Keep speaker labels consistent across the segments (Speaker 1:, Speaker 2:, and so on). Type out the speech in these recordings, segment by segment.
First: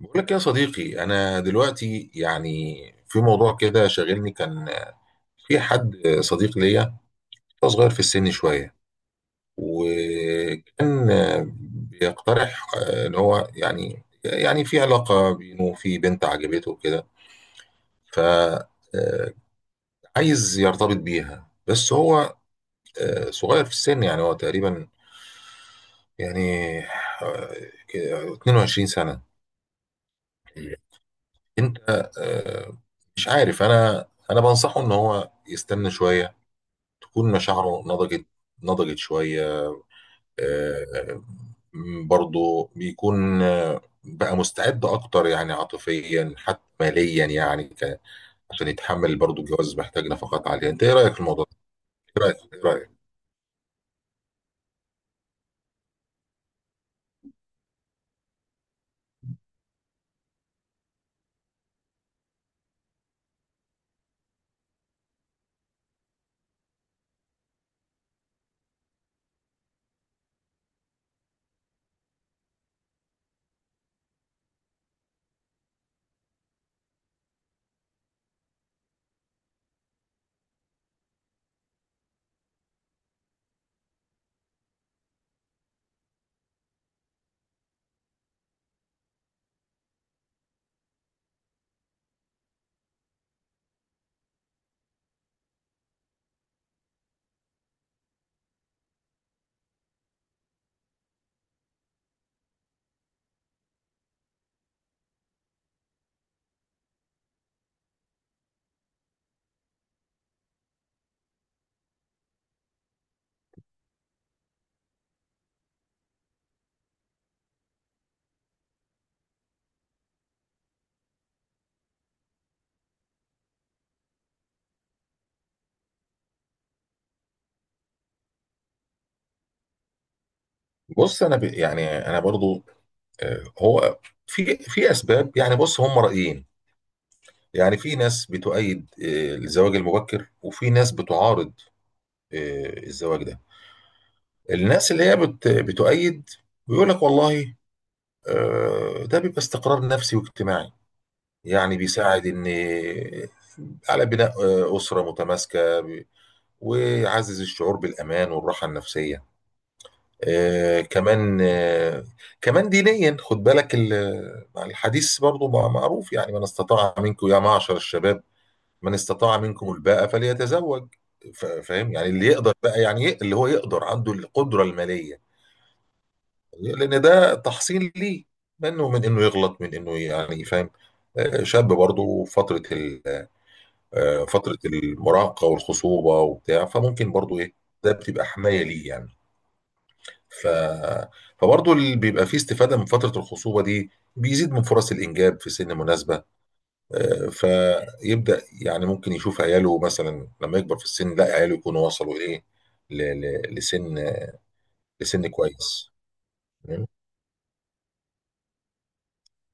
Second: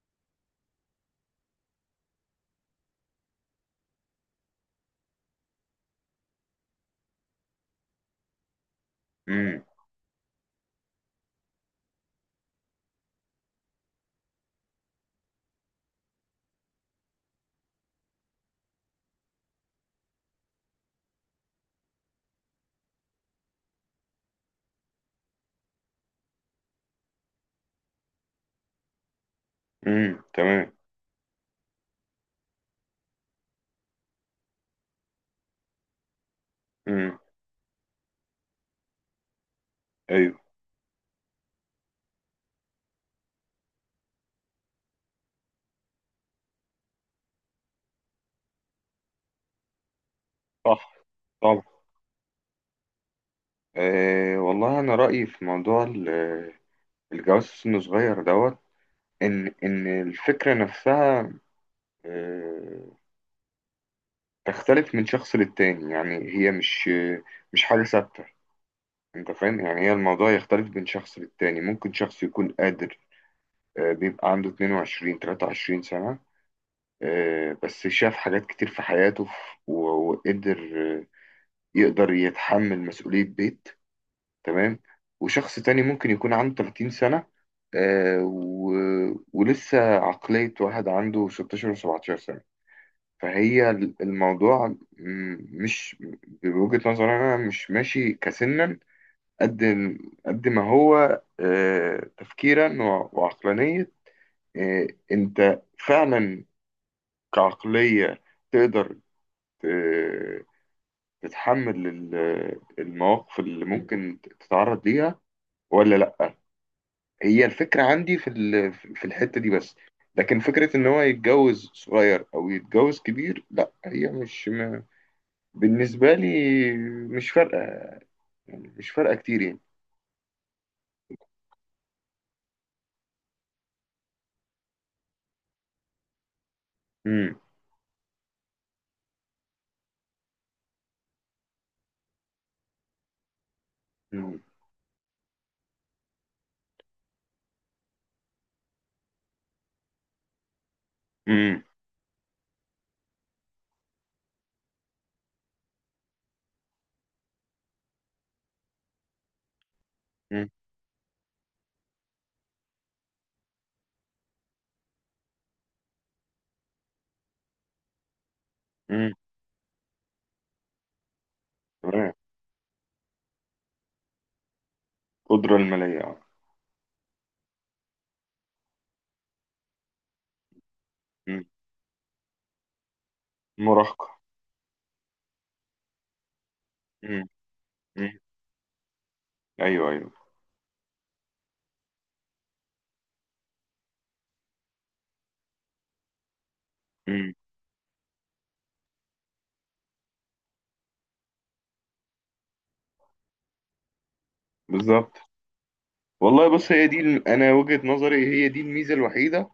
Speaker 1: بقول لك يا صديقي، انا دلوقتي يعني في موضوع كده شاغلني. كان في حد صديق ليا، هو صغير في السن شويه،
Speaker 2: امم.
Speaker 1: وكان بيقترح ان هو يعني في علاقه بينه وفي بنت عجبته كده. ف عايز يرتبط بيها، بس هو صغير في السن. يعني هو تقريبا يعني 22 سنه.
Speaker 2: امم. تمام.
Speaker 1: انت آه، مش عارف. انا بنصحه ان هو يستنى شويه
Speaker 2: امم.
Speaker 1: تكون مشاعره نضجت، نضجت شويه،
Speaker 2: ايوه.
Speaker 1: آه، برضه بيكون بقى مستعد اكتر، يعني عاطفيا حتى ماليا. عشان يتحمل برضه الجواز محتاج نفقات عاليه. انت ايه
Speaker 2: صح.
Speaker 1: رايك في الموضوع ده؟
Speaker 2: طبعا.
Speaker 1: ايه رايك ايه رايك؟
Speaker 2: والله انا رايي في موضوع الجواز في سن صغير دوت. ان الفكره نفسها أه تختلف من شخص للتاني، يعني هي مش حاجه ثابته. انت فاهم؟ يعني هي الموضوع يختلف من شخص للتاني. ممكن شخص يكون قادر، بيبقى عنده 22 23 سنه، بس شاف حاجات كتير في حياته، وقدر، آه، يقدر يتحمل مسؤوليه بيت. تمام. وشخص تاني ممكن يكون عنده 30 سنة، آه، و... ولسه عقلية واحد عنده 16 و17 سنة. فهي الموضوع مش بوجهة نظري أنا مش ماشي كسنا، قد قد ما هو تفكيرا وعقلانية. آه، أنت فعلا كعقلية تقدر ت- تتحمل المواقف اللي ممكن تتعرض ليها ولا لأ. هي الفكرة عندي في الحتة دي بس. لكن فكرة إن هو يتجوز صغير أو يتجوز كبير، لا هي مش بالنسبة لي مش فارقة، يعني مش فارقة كتير يعني.
Speaker 1: بص، انا يعني انا برضه هو في اسباب. يعني بص، هم رايين.
Speaker 2: مم.
Speaker 1: يعني في ناس بتؤيد الزواج المبكر، وفي ناس بتعارض الزواج ده.
Speaker 2: مم.
Speaker 1: الناس اللي هي بتؤيد بيقول لك والله ده بيبقى استقرار نفسي واجتماعي،
Speaker 2: مم.
Speaker 1: يعني بيساعد ان على بناء أسرة متماسكة، ويعزز الشعور بالأمان والراحة النفسية.
Speaker 2: مم.
Speaker 1: آه، كمان آه، كمان دينيا، خد بالك الحديث برضو معروف، يعني: من استطاع منكم يا معشر الشباب، من
Speaker 2: مم.
Speaker 1: استطاع منكم الباءة فليتزوج. فاهم يعني
Speaker 2: تمام.
Speaker 1: اللي يقدر بقى، اللي هو يقدر عنده القدرة المالية.
Speaker 2: قدرة المالية آه.
Speaker 1: لان ده تحصين ليه، منه، من انه يغلط، من انه يعني فاهم.
Speaker 2: مم.
Speaker 1: شاب برضه فتره
Speaker 2: مراهقة.
Speaker 1: فتره المراهقه والخصوبه وبتاع، فممكن
Speaker 2: مم.
Speaker 1: برضه ايه، ده
Speaker 2: مم.
Speaker 1: بتبقى حمايه ليه يعني.
Speaker 2: أيوه، أيوه.
Speaker 1: ف فبرضه اللي بيبقى فيه استفاده من فتره الخصوبه دي بيزيد من فرص الانجاب في سن مناسبه.
Speaker 2: مم.
Speaker 1: فيبدا يعني ممكن يشوف عياله مثلا لما يكبر في السن، لا عياله يكونوا وصلوا ايه، لسن،
Speaker 2: بالظبط.
Speaker 1: لسن كويس.
Speaker 2: والله بص، هي دي أنا وجهة نظري، هي دي الميزة الوحيدة،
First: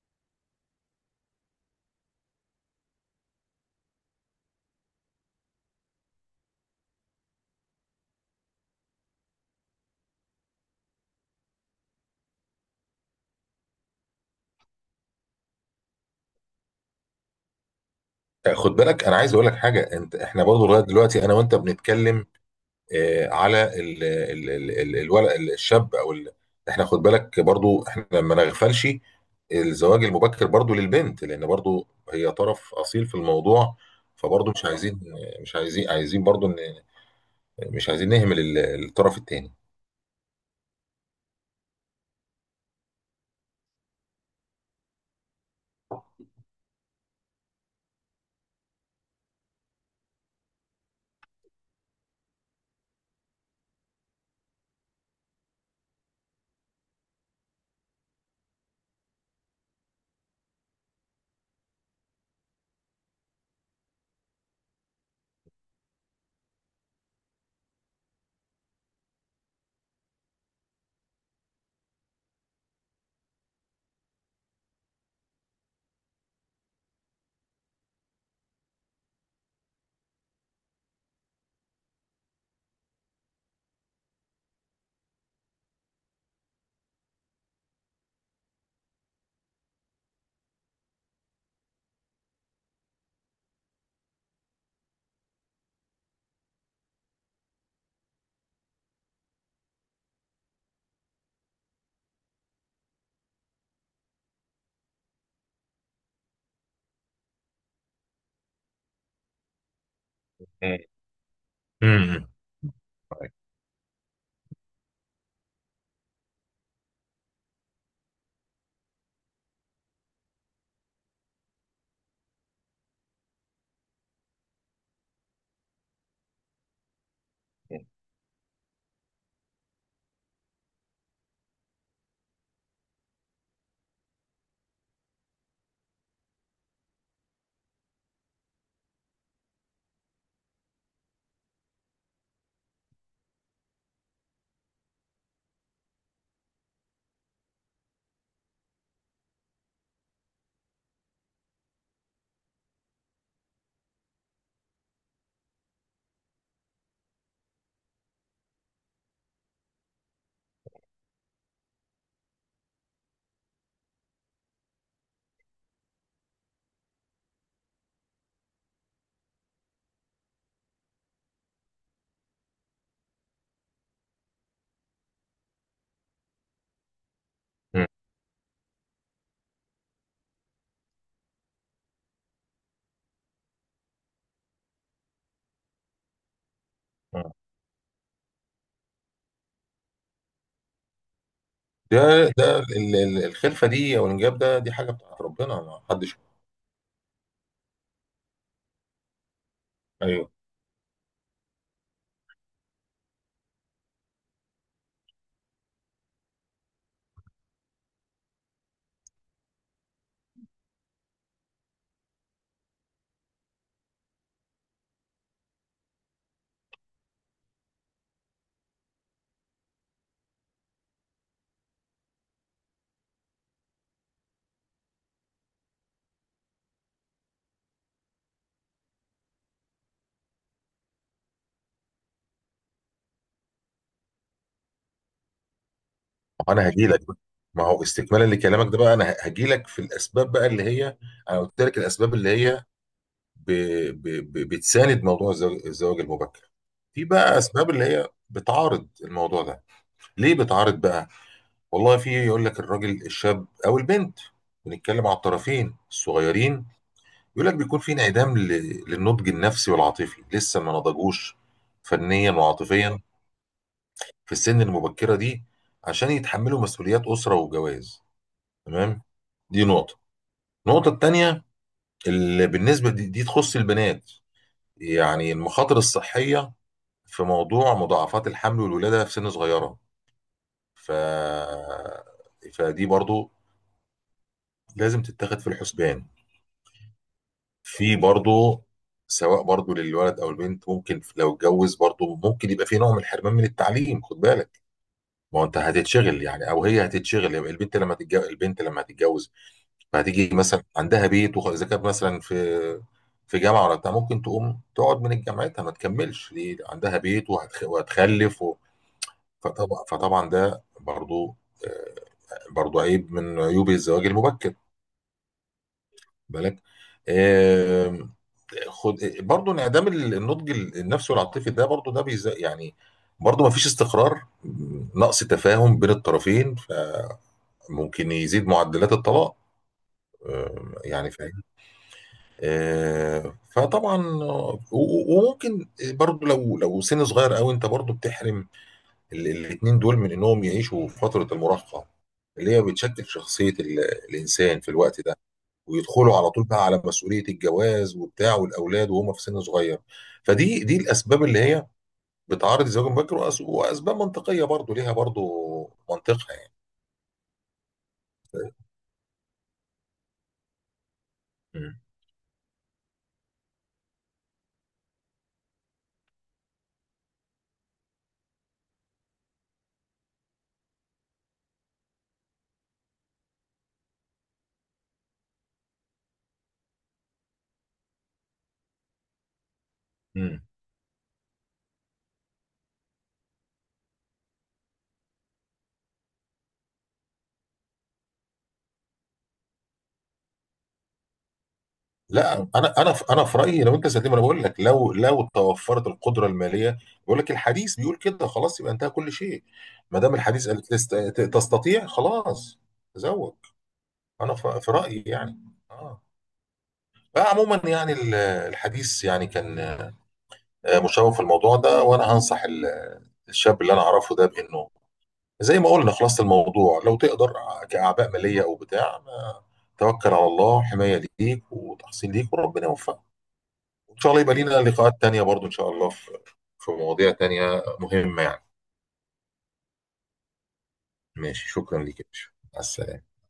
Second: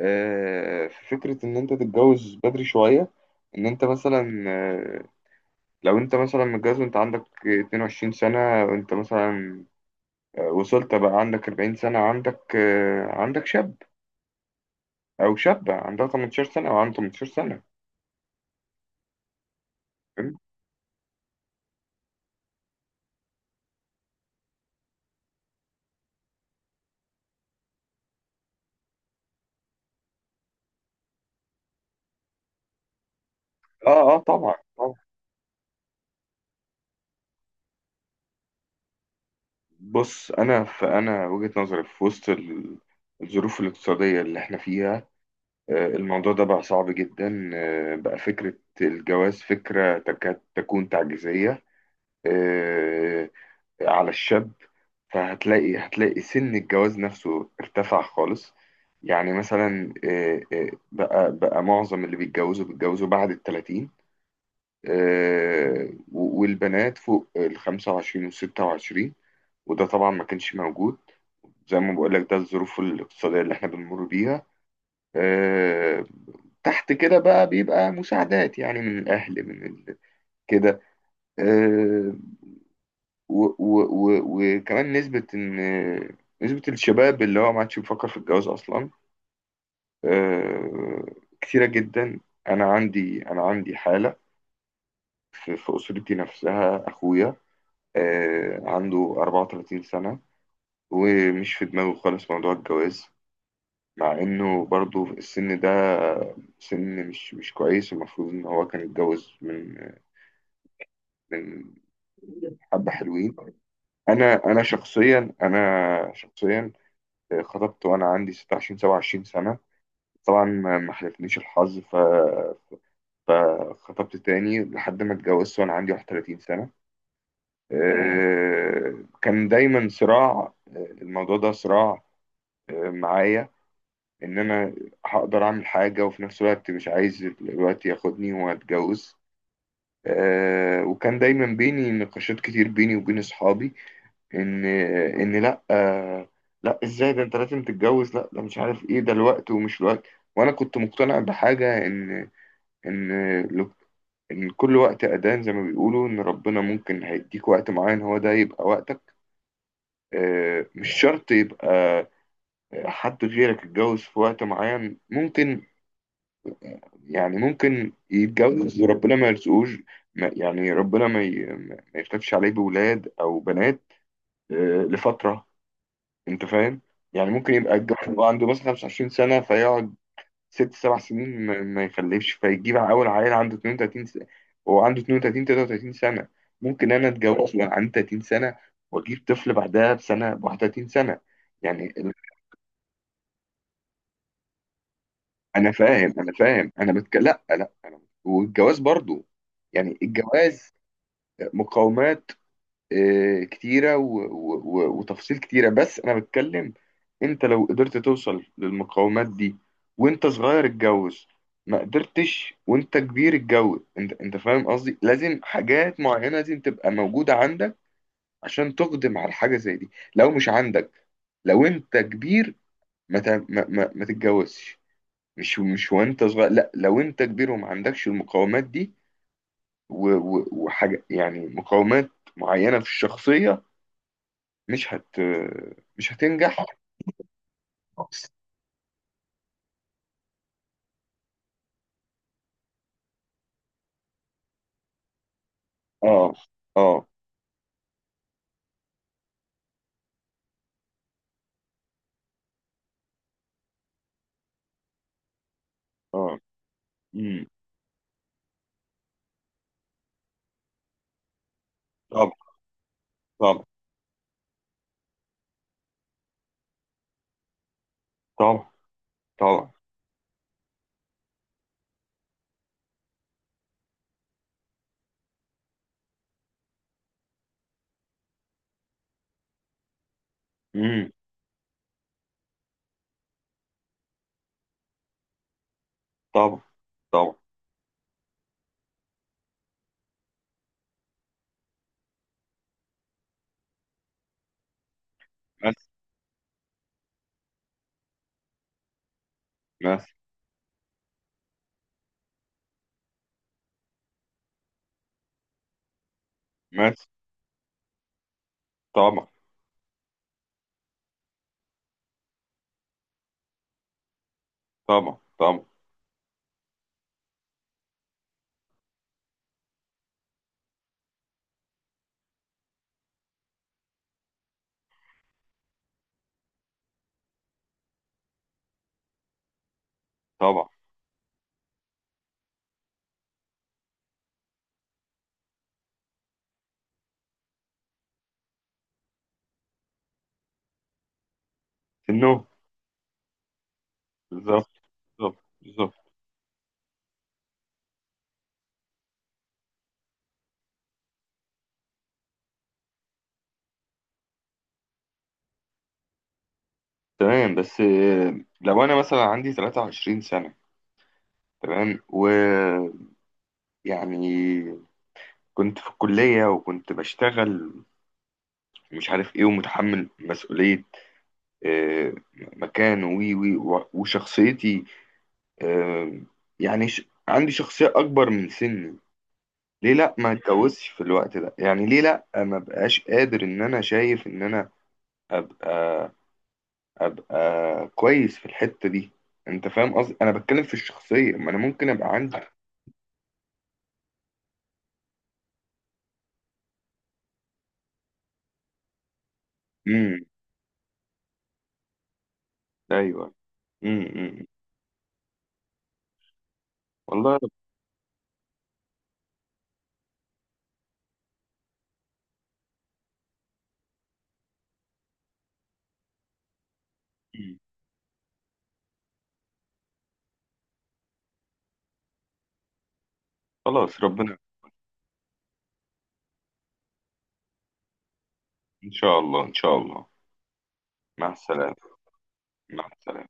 Speaker 2: في فكرة إن أنت تتجوز بدري شوية. إن أنت مثلا لو انت مثلا متجوز وانت عندك 22 سنة، وانت مثلا وصلت بقى عندك 40 سنة، عندك شاب او شابة عندها 18 سنة او عندها 18 سنة.
Speaker 1: خد بالك، انا عايز اقول لك حاجه. انت
Speaker 2: فاهم؟
Speaker 1: احنا برضه لغايه دلوقتي انا وانت بنتكلم على ال الولد الشاب احنا خد بالك برضه احنا ما نغفلش الزواج المبكر برضه للبنت، لان برضه هي طرف اصيل في الموضوع.
Speaker 2: اه، اه،
Speaker 1: فبرضه
Speaker 2: طبعا،
Speaker 1: مش
Speaker 2: طبعا.
Speaker 1: عايزين، عايزين برضه ان مش عايزين نهمل الطرف الثاني.
Speaker 2: بص، فانا وجهة نظري في وسط الظروف الاقتصادية اللي احنا فيها، الموضوع ده بقى صعب جدا، آه، بقى فكرة الجواز فكرة تكاد تكون تعجيزية، آه، على الشاب. فهتلاقي سن الجواز نفسه ارتفع خالص. يعني مثلا بقى معظم اللي بيتجوزوا بعد التلاتين، والبنات فوق الخمسة وعشرين والستة وعشرين. وده طبعا ما كانش موجود. زي ما بقول لك، ده الظروف الاقتصادية اللي احنا بنمر بيها، آه، تحت كده بقى بيبقى مساعدات يعني من الأهل من كده. آه، و و و وكمان نسبة إن نسبة الشباب اللي هو ما عادش بيفكر في الجواز أصلا، آه، كتيرة جدا. أنا عندي حالة في أسرتي نفسها، أخويا عنده 34 سنة ومش في دماغه خالص موضوع الجواز، مع إنه برضه السن ده سن مش كويس، المفروض إن هو كان يتجوز من من
Speaker 1: امم.
Speaker 2: حبة حلوين. أنا شخصيا خطبت وأنا عندي 26 27 سنة. طبعا ما حالفنيش الحظ، فخطبت تاني لحد ما اتجوزت وأنا عندي 31 سنة. كان دايما صراع، الموضوع ده صراع، معايا. إن أنا هقدر أعمل حاجة وفي نفس الوقت مش عايز الوقت ياخدني وأتجوز. وكان دايما بيني نقاشات كتير بيني وبين أصحابي، ان ان لا لا، ازاي ده، انت لازم تتجوز، لا ده مش عارف ايه، ده الوقت ومش الوقت. وانا كنت مقتنع بحاجه، ان لو- ان كل وقت اذان، زي ما بيقولوا، ان ربنا ممكن هيديك وقت معين، هو ده يبقى وقتك. مش شرط يبقى حد غيرك اتجوز في وقت معين، ممكن يعني ممكن يتجوز وربنا ما يرزقوش. يعني ربنا ما يكتبش عليه بولاد او بنات، آه، لفتره. انت فاهم؟ يعني ممكن يبقى الجواز، يبقى عنده مثلا 25 سنة فيقعد ست سبع سنين ما يخلفش، فيجيب أول عيل عنده 32 سنة، هو عنده 32 33 سنة. ممكن أنا أتجوز وأنا عندي 30 سنة وأجيب طفل بعدها بسنة ب 31 سنة. يعني
Speaker 1: ده الخلفه دي او الانجاب ده دي حاجه بتاعت ربنا،
Speaker 2: أنا
Speaker 1: ما
Speaker 2: فاهم
Speaker 1: حدش.
Speaker 2: أنا فاهم لا، لا، أنا والجواز برضو، يعني
Speaker 1: ايوه.
Speaker 2: الجواز مقاومات كتيرة و... و... و... وتفاصيل كتيرة، بس أنا بتكلم. أنت لو قدرت توصل للمقاومات دي وأنت صغير، اتجوز. ما قدرتش وأنت كبير، اتجوز. أنت فاهم قصدي، لازم حاجات معينة لازم تبقى موجودة عندك عشان تقدم على حاجة زي دي. لو مش عندك، لو أنت كبير، ما ت... ما... ما... ما تتجوزش. مش وأنت صغير، لا، لو أنت كبير وما عندكش المقاومات دي و... و... وحاجة، يعني مقاومات معينة في الشخصية، مش هت مش هتنجح
Speaker 1: انا هجي لك، ما هو
Speaker 2: خالص.
Speaker 1: استكمالا لكلامك ده بقى. انا هجي لك في الاسباب بقى اللي هي، انا قلت لك الاسباب اللي هي ب... ب... بتساند موضوع الزواج
Speaker 2: اه،
Speaker 1: المبكر. في
Speaker 2: اه،
Speaker 1: بقى اسباب اللي هي بتعارض الموضوع ده. ليه بتعارض بقى؟ والله، في يقول لك الراجل الشاب او البنت، بنتكلم على الطرفين
Speaker 2: اه.
Speaker 1: الصغيرين،
Speaker 2: امم.
Speaker 1: يقول لك بيكون في انعدام للنضج النفسي والعاطفي، لسه ما نضجوش فنيا
Speaker 2: طبعا،
Speaker 1: وعاطفيا
Speaker 2: طبعا،
Speaker 1: في السن المبكرة دي عشان يتحملوا مسؤوليات أسرة وجواز.
Speaker 2: طبعا،
Speaker 1: تمام. دي
Speaker 2: طبعا.
Speaker 1: نقطة. النقطة التانية، اللي بالنسبة دي تخص البنات، يعني المخاطر الصحية في موضوع مضاعفات الحمل والولادة في سن صغيرة. ف...
Speaker 2: امم.
Speaker 1: فدي برضو لازم تتاخد في الحسبان.
Speaker 2: طبعا، طبعا.
Speaker 1: في برضو، سواء برضو للولد او البنت، ممكن لو اتجوز برضو ممكن يبقى في نوع من الحرمان من التعليم. خد بالك، ما هو انت
Speaker 2: بس،
Speaker 1: هتتشغل يعني، او هي هتتشغل البنت لما تتجوز، البنت لما هتتجوز
Speaker 2: بس،
Speaker 1: فهتيجي مثلا عندها بيت، اذا كانت مثلا في جامعه ولا بتاع، ممكن تقوم تقعد من جامعتها ما تكملش، دي عندها
Speaker 2: بس.
Speaker 1: بيت وهتخلف و...
Speaker 2: طبعا،
Speaker 1: فطبعا ده برضو آه، برضو عيب من عيوب الزواج المبكر.
Speaker 2: طبعا، طبعا،
Speaker 1: بالك. آم، خد برضو انعدام النضج النفسي والعاطفي. ده برضو ده يعني برضو ما فيش استقرار. نقص تفاهم بين الطرفين فممكن يزيد معدلات الطلاق.
Speaker 2: طبعا.
Speaker 1: يعني فطبعا وممكن برضو لو سن صغير قوي، انت برضو بتحرم الاتنين دول من انهم يعيشوا في فترة المراهقة
Speaker 2: في النوم.
Speaker 1: اللي هي بتشكل شخصية الانسان في
Speaker 2: بالظبط،
Speaker 1: الوقت ده،
Speaker 2: بالظبط، بالظبط.
Speaker 1: ويدخلوا على طول بقى على مسؤولية الجواز وبتاع والاولاد وهم في سن صغير. فدي الاسباب اللي هي بتعرض الزواج المبكر، واسباب منطقية برضو ليها برضو منطقها يعني.
Speaker 2: تمام. بس لو انا مثلا عندي 23 سنة،
Speaker 1: م.
Speaker 2: تمام، ويعني كنت في الكلية وكنت بشتغل مش عارف ايه، ومتحمل مسؤولية آه، مكان، وي وي وشخصيتي، آه، عندي شخصية أكبر من سني، ليه لأ ما
Speaker 1: م.
Speaker 2: اتجوزش في الوقت ده؟ يعني ليه لأ ما بقاش قادر؟ إن أنا شايف إن أنا أبقى أبقى كويس في الحتة دي. أنت فاهم قصدي؟ أنا بتكلم في الشخصية، ما أنا ممكن أبقى عندي.
Speaker 1: لا، انا في رايي، لو انت زي ما انا بقول لك، لو توفرت القدره الماليه، بقول لك الحديث بيقول كده، خلاص يبقى انتهى كل شيء. ما دام
Speaker 2: امم.
Speaker 1: الحديث قال تستطيع، خلاص
Speaker 2: أيوه.
Speaker 1: تزوج.
Speaker 2: امم.
Speaker 1: انا
Speaker 2: أمم.
Speaker 1: في رايي يعني. اه. بقى
Speaker 2: والله رب...
Speaker 1: عموما يعني الحديث يعني كان مشوق في الموضوع ده. وانا هنصح الشاب اللي انا اعرفه ده بانه، زي ما قلنا، خلاصه الموضوع: لو تقدر
Speaker 2: مم.
Speaker 1: كاعباء ماليه او بتاع، ما توكل على الله، حمايه ليك وتحصين ليك وربنا يوفقك. وان
Speaker 2: خلاص،
Speaker 1: شاء الله يبقى
Speaker 2: ربنا.
Speaker 1: لينا لقاءات تانية برضو ان شاء الله في مواضيع تانية مهمة يعني.
Speaker 2: إن شاء الله، إن شاء الله. مع
Speaker 1: ماشي،
Speaker 2: السلامة.
Speaker 1: شكرا ليك يا باشا، مع
Speaker 2: مع
Speaker 1: السلامة.
Speaker 2: السلامة.